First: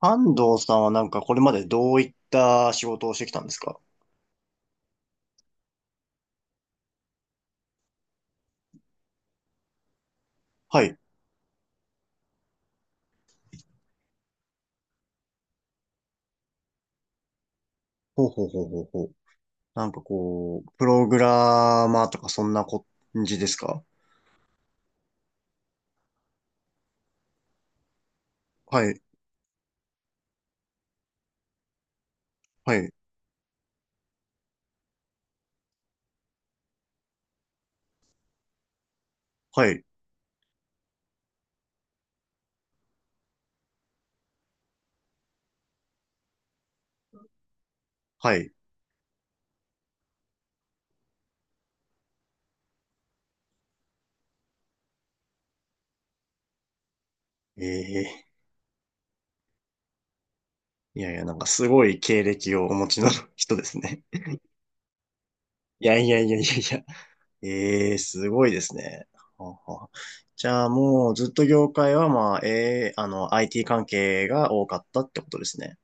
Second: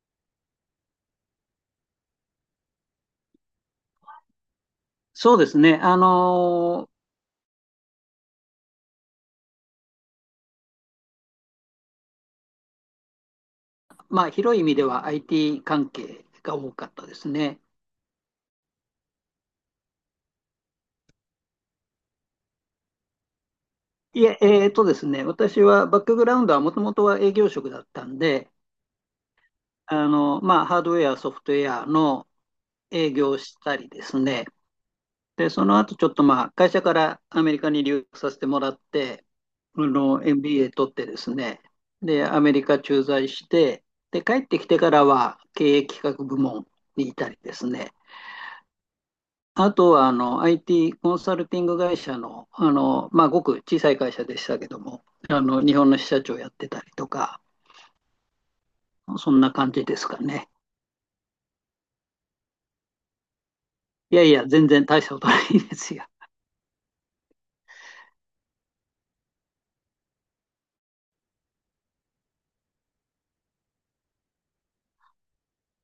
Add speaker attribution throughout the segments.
Speaker 1: 安藤さんはなんかこれまでどういった仕事をしてきたんですか？
Speaker 2: そうですね。
Speaker 1: はい。
Speaker 2: まあ、広い意味では IT 関係が多かったですね。
Speaker 1: ほうほうほうほうほう。なんかこう、プログラマーとかそんな感じですか？
Speaker 2: いえ、ですね、私はバックグラウンドはもともとは営業職だったんで、
Speaker 1: はい、
Speaker 2: まあ、ハードウェア、ソフトウェアの
Speaker 1: はい、
Speaker 2: 営業をしたりですね。で、その後ちょっとまあ、会社からアメリカに留学させてもらって、
Speaker 1: はい、
Speaker 2: MBA 取ってですね。で、アメリカ駐在して、で、帰ってきてからは経営企画部門にいたりですね。
Speaker 1: はい。
Speaker 2: あとは、IT コンサルティング会社の、まあ、ごく小さい会社でしたけども、日本の支社長やってたりとか、
Speaker 1: ええ、
Speaker 2: そんな感じですかね。
Speaker 1: いやいや、なんかすごい経歴をお持ちの 人ですね。
Speaker 2: いやいや、全然大したことないで
Speaker 1: い
Speaker 2: す
Speaker 1: や
Speaker 2: よ。
Speaker 1: いやいやいやいや。ええ、すごいですね。はあはあ。じゃあもうずっと業界はまあ、ええIT 関係が多かったってことですね。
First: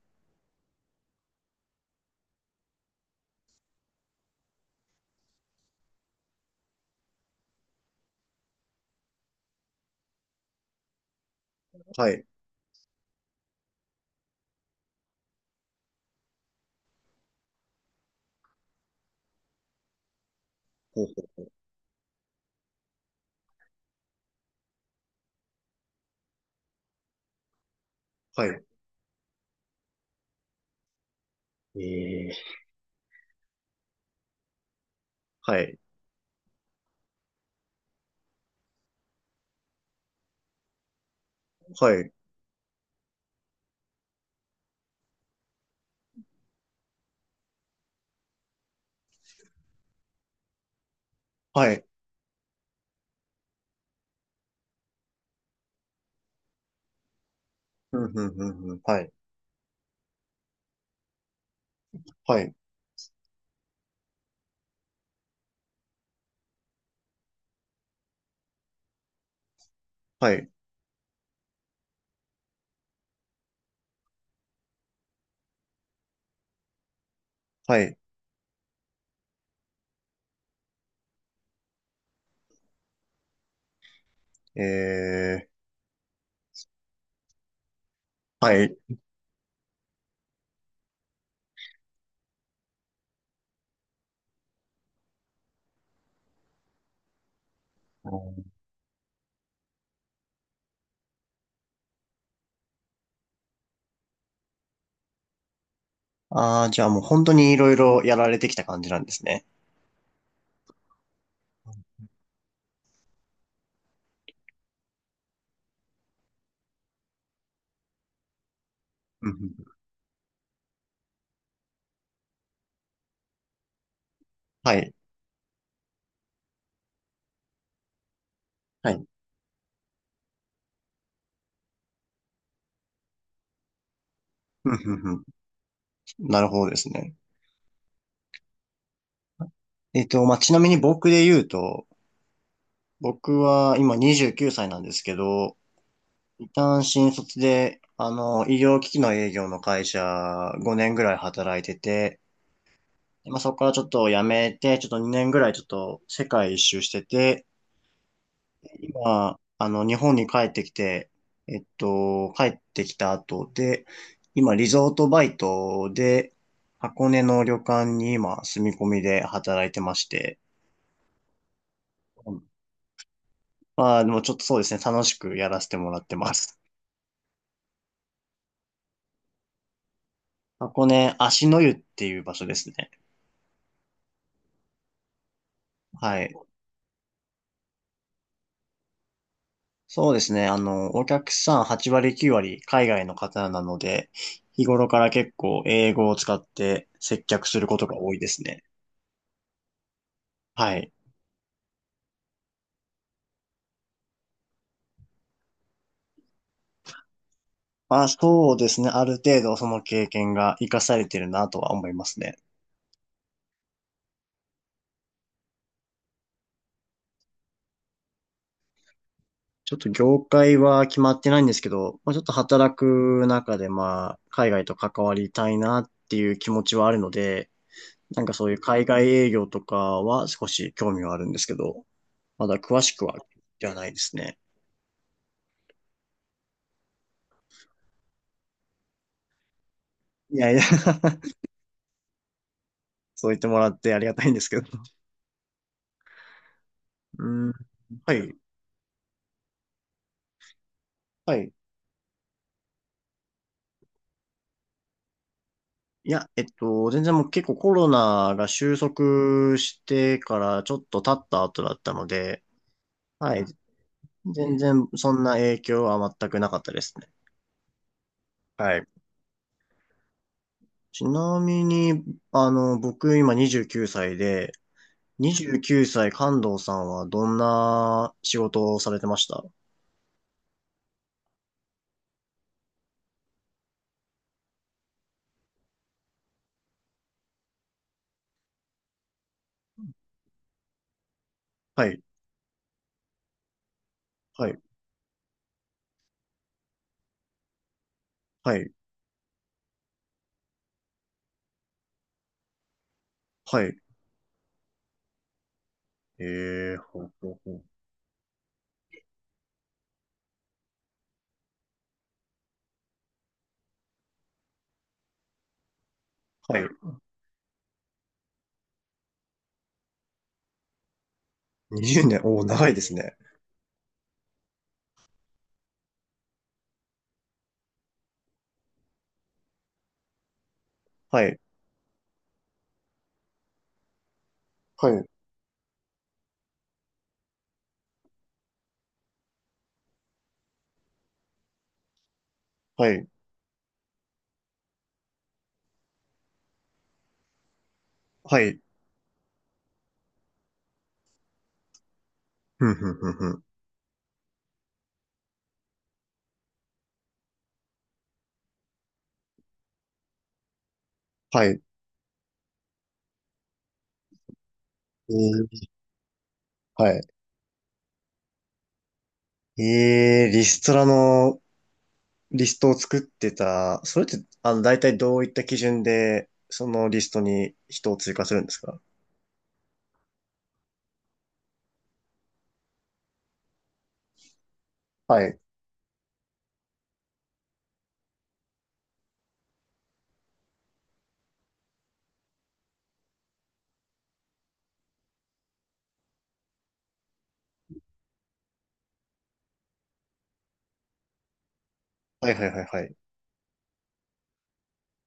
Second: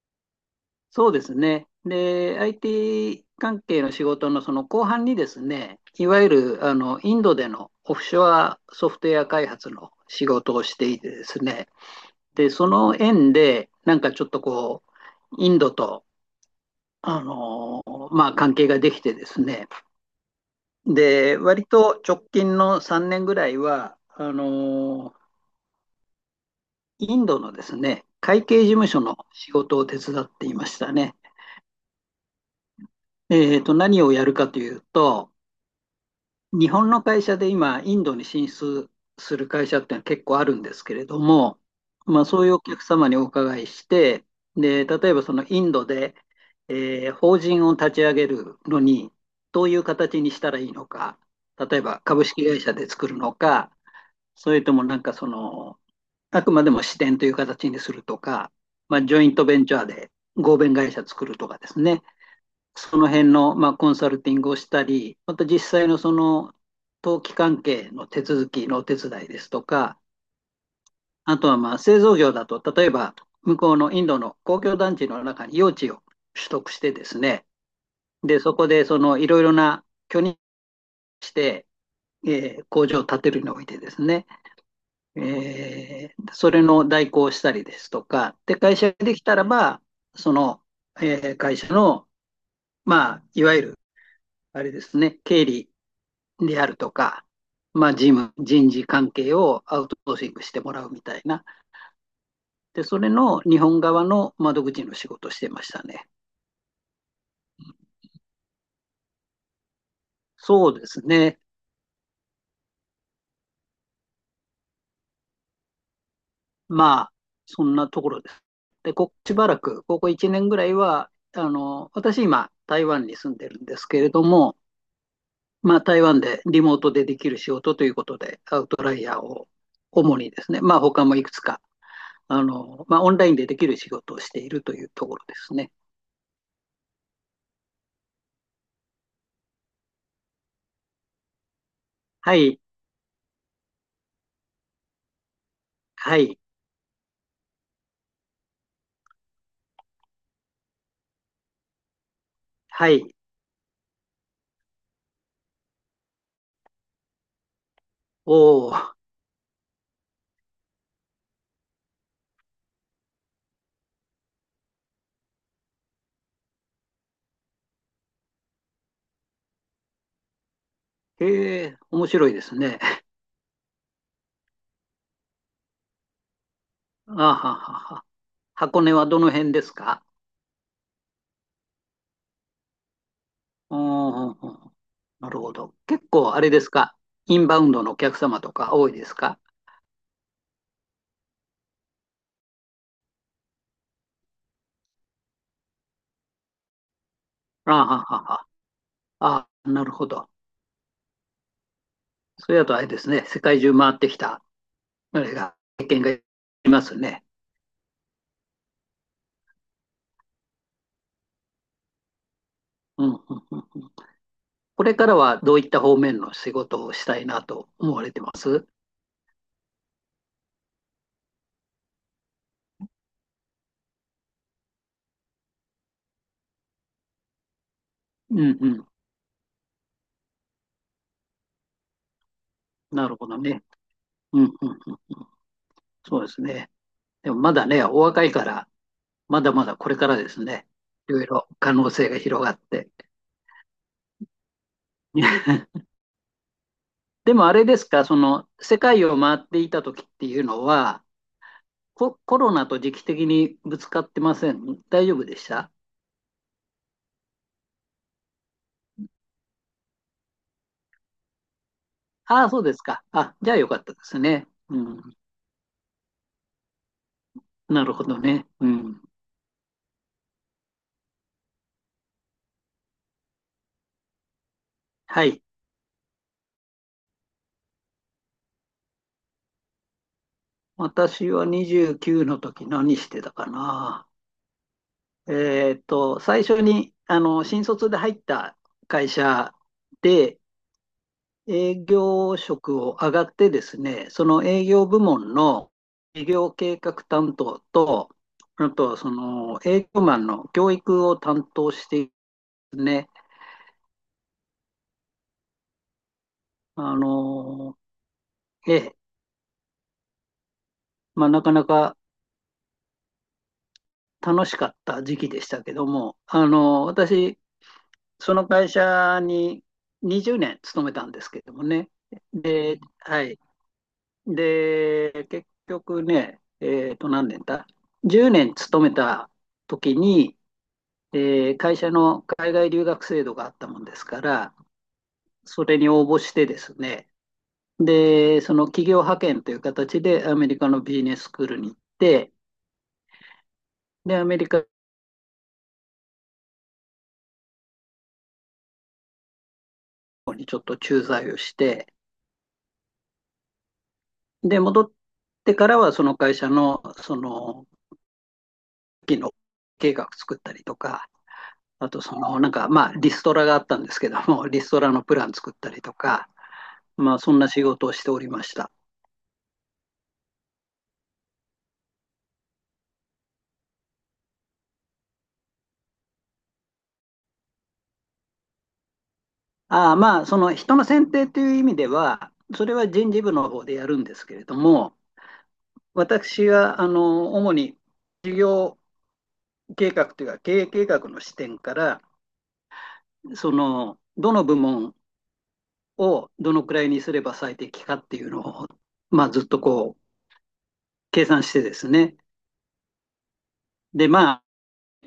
Speaker 2: そうですね。で、IT 関係の仕事のその後半にですね、いわゆる、インドでのオフショアソフトウェア開発の仕事をしていてですね、
Speaker 1: はい。
Speaker 2: で、その縁で、なんかちょっとこう、インドと、あの、まあ、関係ができてですね、
Speaker 1: ほう
Speaker 2: で、
Speaker 1: ほう。
Speaker 2: 割と直近の3年ぐらいは、インドのですね、会
Speaker 1: はい。
Speaker 2: 計事務所の仕事を手伝っていましたね。
Speaker 1: ええ、
Speaker 2: 何をやるかというと、
Speaker 1: はい。
Speaker 2: 日本の会社で今、インドに進出する会社ってのは結構あるんですけれども、
Speaker 1: はい。
Speaker 2: まあ、そういうお客様にお伺いして、で、例えばそのインドで、法人を立ち上げるのに、どういう形にしたらいいのか、
Speaker 1: は
Speaker 2: 例え
Speaker 1: い。
Speaker 2: ば株式会社で作るのか、それともなんかその、あくまでも支店という形にす
Speaker 1: う
Speaker 2: る
Speaker 1: ん、
Speaker 2: と
Speaker 1: うん、う
Speaker 2: か、
Speaker 1: ん、うん。
Speaker 2: ま
Speaker 1: は
Speaker 2: あ、
Speaker 1: い。
Speaker 2: ジョイントベンチャーで合弁会社作るとかですね、
Speaker 1: はい。
Speaker 2: その辺の、まあ、コンサルティングをしたり、また実際のその登記関係の手続きのお手伝いですとか、
Speaker 1: はい。
Speaker 2: あとはまあ製造業だと、例えば向こうのインドの公共団地の中に用地を取得してですね、
Speaker 1: はい。
Speaker 2: で、そこでそのいろいろな許認して、工場を建てるにおいてですね、
Speaker 1: えー、
Speaker 2: それの代行をしたりですとか、で、
Speaker 1: はい。
Speaker 2: 会社ができたらば、その、会社の、まあ、いわゆる、あれですね、経理であるとか、まあ、事務、人事関係をアウトソーシングしてもらうみたいな。で、それの日本側の窓口の仕事をしてましたね。
Speaker 1: ああー、じゃあもう本当にいろいろやられてきた感じなんですね。
Speaker 2: そうですね。まあ、そんなところです。で、ここ
Speaker 1: うんう
Speaker 2: し
Speaker 1: んう
Speaker 2: ばら
Speaker 1: ん。
Speaker 2: く、ここ1年ぐらいは、私今、台湾に住んでるんですけれども、
Speaker 1: はい。
Speaker 2: まあ、台湾でリモートでできる仕事ということで、アウト
Speaker 1: は
Speaker 2: ライ
Speaker 1: い。
Speaker 2: ヤーを主にですね、まあ、他もいくつか、まあ、オンラインでできる仕事をしている
Speaker 1: うん
Speaker 2: という
Speaker 1: う
Speaker 2: と
Speaker 1: んう
Speaker 2: こ
Speaker 1: ん。
Speaker 2: ろですね。
Speaker 1: なるほどですね。まあ、ちなみに僕で言うと、
Speaker 2: はい、
Speaker 1: 僕は今29歳なんですけど、
Speaker 2: はい、
Speaker 1: 一旦新卒で、医療機器の営業の会社5年ぐらい働いてて、
Speaker 2: はい。
Speaker 1: まあ、そこからちょっと辞めて、ちょっと2年ぐらいちょっと世界一周してて、
Speaker 2: おー、
Speaker 1: 今、日本に帰ってきて、帰ってきた後で、今、リゾートバイトで、箱根の旅館に今、住み込みで働いてまして、
Speaker 2: へえ、面白
Speaker 1: う
Speaker 2: いで
Speaker 1: ん、
Speaker 2: すね。
Speaker 1: まあ、でもちょっとそうですね、楽しくやらせてもらってます。
Speaker 2: あははは。箱根はどの辺ですか？
Speaker 1: 箱根、芦の湯っていう場所ですね。
Speaker 2: うんうんうん。なるほど。結
Speaker 1: はい。
Speaker 2: 構あれですか？インバウンドのお客様とか多いですか？
Speaker 1: そうですね、お客さん8割9割海外の方なので、日頃から結構英語を使って接客する
Speaker 2: あ
Speaker 1: ことが
Speaker 2: は
Speaker 1: 多い
Speaker 2: は
Speaker 1: です
Speaker 2: は。
Speaker 1: ね。
Speaker 2: あ、なるほど。
Speaker 1: はい。
Speaker 2: それだとあれですね、世界中回ってきた経験がありますね。
Speaker 1: まあそうですね。ある程度その経験が活かされてるなとは思いますね。
Speaker 2: うんうんうんうん。これからはどういった方面の仕事をしたいなと思われてます？
Speaker 1: ちょっと業界は決まってないんですけど、まあ、ちょっと働く中でまあ海外と関わりたいなっていう気持ちはあるので、なんか
Speaker 2: う
Speaker 1: そういう
Speaker 2: んう
Speaker 1: 海
Speaker 2: ん。
Speaker 1: 外営業とかは少し興味はあるんですけど、まだ詳しく
Speaker 2: な
Speaker 1: は
Speaker 2: るほどね。
Speaker 1: ではないですね。
Speaker 2: うんうんうん。そうですね。でもまだね、お若いから、まだまだこれからで
Speaker 1: い
Speaker 2: す
Speaker 1: やいや
Speaker 2: ね。いろい ろ可能性が広がって。
Speaker 1: そう言ってもらってありがたいんですけど。う
Speaker 2: でも
Speaker 1: ん。
Speaker 2: あれですか、
Speaker 1: は
Speaker 2: そ
Speaker 1: い。
Speaker 2: の世界を回っていた時っていうのは、
Speaker 1: はい。
Speaker 2: コロナと時期的にぶつかってません？大丈夫でした？
Speaker 1: いや、全然もう結構コロナが収束してからちょっと経った後だったので、
Speaker 2: ああ、そうですか。あ、
Speaker 1: はい。
Speaker 2: じゃあよかったですね。
Speaker 1: 全
Speaker 2: う
Speaker 1: 然
Speaker 2: ん。
Speaker 1: そんな影響は全くなかったですね。
Speaker 2: なるほどね。う
Speaker 1: はい。
Speaker 2: ん。
Speaker 1: ちなみに、僕今29歳で、
Speaker 2: はい。
Speaker 1: 29歳関東さんはどんな仕事をされてました？
Speaker 2: 私は29の時何してたかな。最初に、新卒で入った会社で営
Speaker 1: はい、
Speaker 2: 業職を上がってですね、その
Speaker 1: はい、
Speaker 2: 営業部門の営業計画担当と、
Speaker 1: は
Speaker 2: あ
Speaker 1: い、
Speaker 2: と、その営業マンの教育を担当してですね、
Speaker 1: はい。え
Speaker 2: あ
Speaker 1: ほうほうほう。
Speaker 2: の、ええ、まあ、なかなか楽しかった時期でしたけども、
Speaker 1: はい。
Speaker 2: 私、その会社に20年勤めたんですけどもね。
Speaker 1: 20年、おー、長いで
Speaker 2: で、
Speaker 1: すね。
Speaker 2: はい。で、結局ね、何年だ ?10 年勤めた時に、
Speaker 1: はい、
Speaker 2: 会社の海外留学制度があったもんですから、
Speaker 1: はい、
Speaker 2: それに応募してですね、で、その企業派遣という形でアメリカのビジネススクールに行って、
Speaker 1: はい、
Speaker 2: で、アメリカ
Speaker 1: はい。
Speaker 2: にちょっと駐在をして、
Speaker 1: ふんふんふんふん。
Speaker 2: で、戻ってからはその会社の、その期の計画作ったりとか、
Speaker 1: はい。
Speaker 2: あとその、なんか、まあ、リストラがあったんですけども、リストラの
Speaker 1: え
Speaker 2: プラン作っ
Speaker 1: ー、
Speaker 2: たりとか、
Speaker 1: はい。
Speaker 2: まあ、そんな仕事をしておりました。
Speaker 1: ええ、リストラのリストを作ってた、それって、大体どういった基準で、そのリストに人を追加するんですか？
Speaker 2: ああ、まあ、その人の選定という意味では、それは人事部の方でやるんですけれども、
Speaker 1: はい。
Speaker 2: 私は、主に事業計画というか、経営計画の視点から、その、どの部門をどのくらいにすれば最適かっていうのを、まあ、ずっと計算してですね、
Speaker 1: はいはいはいはい。
Speaker 2: で、ま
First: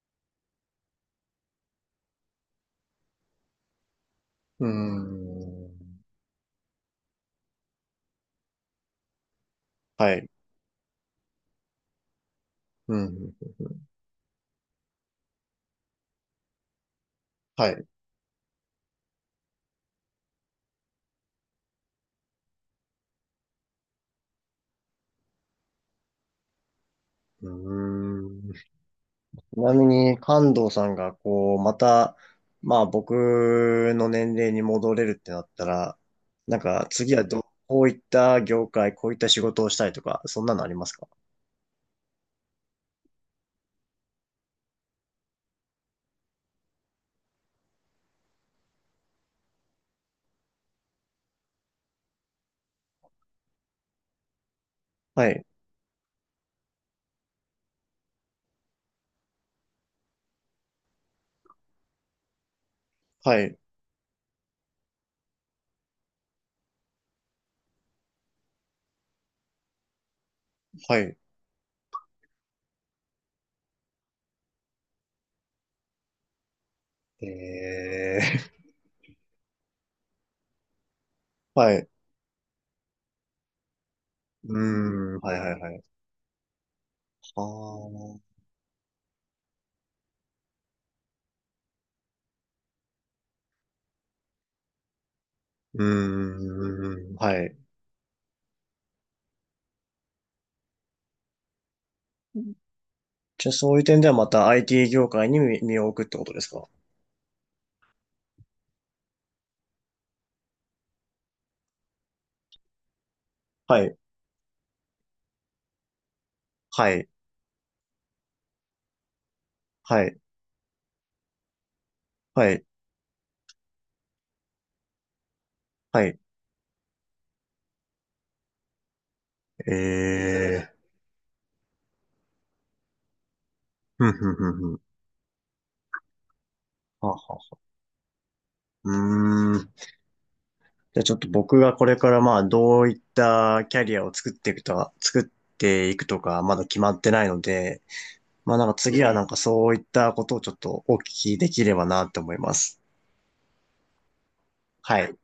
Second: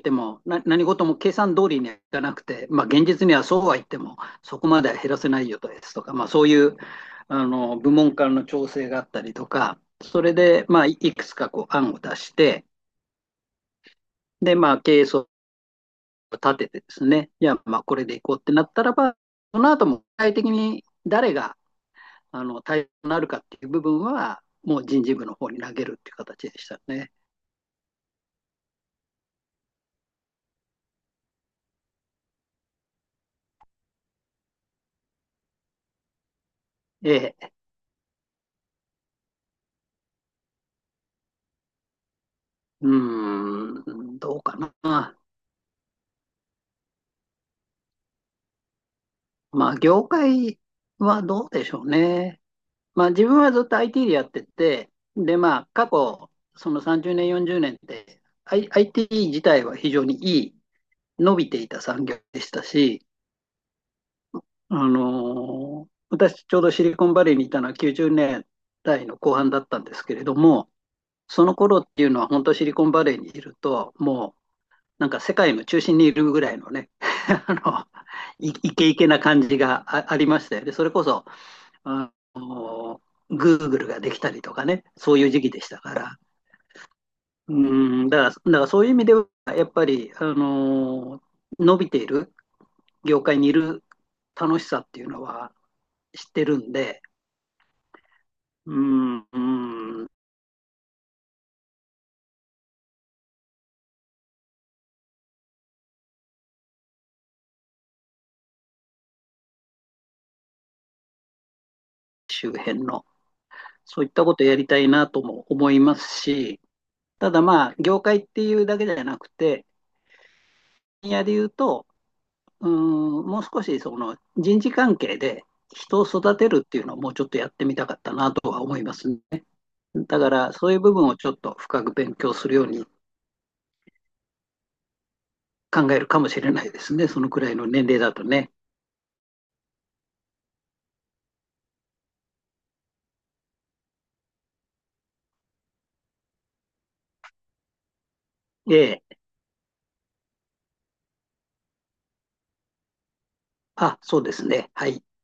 Speaker 2: ても、何事も計算通りにはいかなくて、まあ、現実にはそうは言っても、そ
Speaker 1: う
Speaker 2: こ
Speaker 1: ー
Speaker 2: までは減らせないよとです
Speaker 1: ん。
Speaker 2: とか、まあ、そういう部門間の調整があったりとか、
Speaker 1: は
Speaker 2: そ
Speaker 1: い。
Speaker 2: れで、まあ、いくつか案を出して、
Speaker 1: うん。
Speaker 2: で、まあ、経営層を立ててですね、いや、
Speaker 1: はい。
Speaker 2: まあ、
Speaker 1: う
Speaker 2: これでいこうってなったらば、その後も具体的に誰があの対象になるかっていう部分は、もう人事部の方に投げるっていう形でしたね。
Speaker 1: ーん。ちなみに、関東さんが、こう、また、まあ、僕の年齢に戻れるってなったら、なんか、次は
Speaker 2: え
Speaker 1: どう、
Speaker 2: え、
Speaker 1: こういった業界、こういった仕事をしたいとか、そんなのありますか？
Speaker 2: うん、どうかな。まあ、業界はどうでしょうね。まあ、自分はずっと IT でやってて、
Speaker 1: は
Speaker 2: で、
Speaker 1: い。
Speaker 2: まあ、過去、その30年、40年って、IT 自体は非常にいい、伸びていた産業でしたし、
Speaker 1: はい。
Speaker 2: 私、ちょうどシリコンバレーにいたのは90年代の後半だったんですけれども、
Speaker 1: はい。
Speaker 2: その頃っていうのは、本当シリコンバレーにいると、もう、なんか世界の中心にいるぐらいのね、
Speaker 1: え
Speaker 2: あの、イ
Speaker 1: え、
Speaker 2: ケイケな感じがありましたよね。それこそ、
Speaker 1: はい。う
Speaker 2: あの、Google ができたりと
Speaker 1: ー
Speaker 2: かね、そ
Speaker 1: ん、
Speaker 2: ういう
Speaker 1: はい
Speaker 2: 時
Speaker 1: は
Speaker 2: 期
Speaker 1: い
Speaker 2: でし
Speaker 1: は
Speaker 2: た
Speaker 1: い。
Speaker 2: から。
Speaker 1: ああ、
Speaker 2: うん、
Speaker 1: う
Speaker 2: だからそういう意味では、やっぱり、伸びている業界にいる楽しさっていうのは知ってるんで、
Speaker 1: ーん、はい。
Speaker 2: うん、うん、
Speaker 1: じゃあそういう点ではまた IT 業界に身を置くってことですか？
Speaker 2: 周辺の、
Speaker 1: はい、
Speaker 2: そういったことをやりたいなとも思いますし、
Speaker 1: はい、
Speaker 2: ただまあ、業界っていうだけじゃなくて、
Speaker 1: はい、
Speaker 2: 分野で言うと、
Speaker 1: はい、
Speaker 2: うん、もう少しその人事関係で人を
Speaker 1: はい。
Speaker 2: 育てるっていうのをもうちょっとやってみたかったなとは思いますね。だから、そ
Speaker 1: え
Speaker 2: う
Speaker 1: え、
Speaker 2: いう部分をちょっと深く勉強するように
Speaker 1: ふんふんふんふん。
Speaker 2: 考えるかもしれないですね。
Speaker 1: は
Speaker 2: その
Speaker 1: は
Speaker 2: くらい
Speaker 1: は。
Speaker 2: の年齢だとね。
Speaker 1: うーん。じゃあちょっと僕がこれからまあどういったキャリアを作っていくとか、作っていくとかまだ決まってないので、まあなんか
Speaker 2: え
Speaker 1: 次は
Speaker 2: え。
Speaker 1: なんかそういったことをちょっとお聞きできればなって思います。
Speaker 2: あ、そうですね。は
Speaker 1: は
Speaker 2: い。
Speaker 1: い。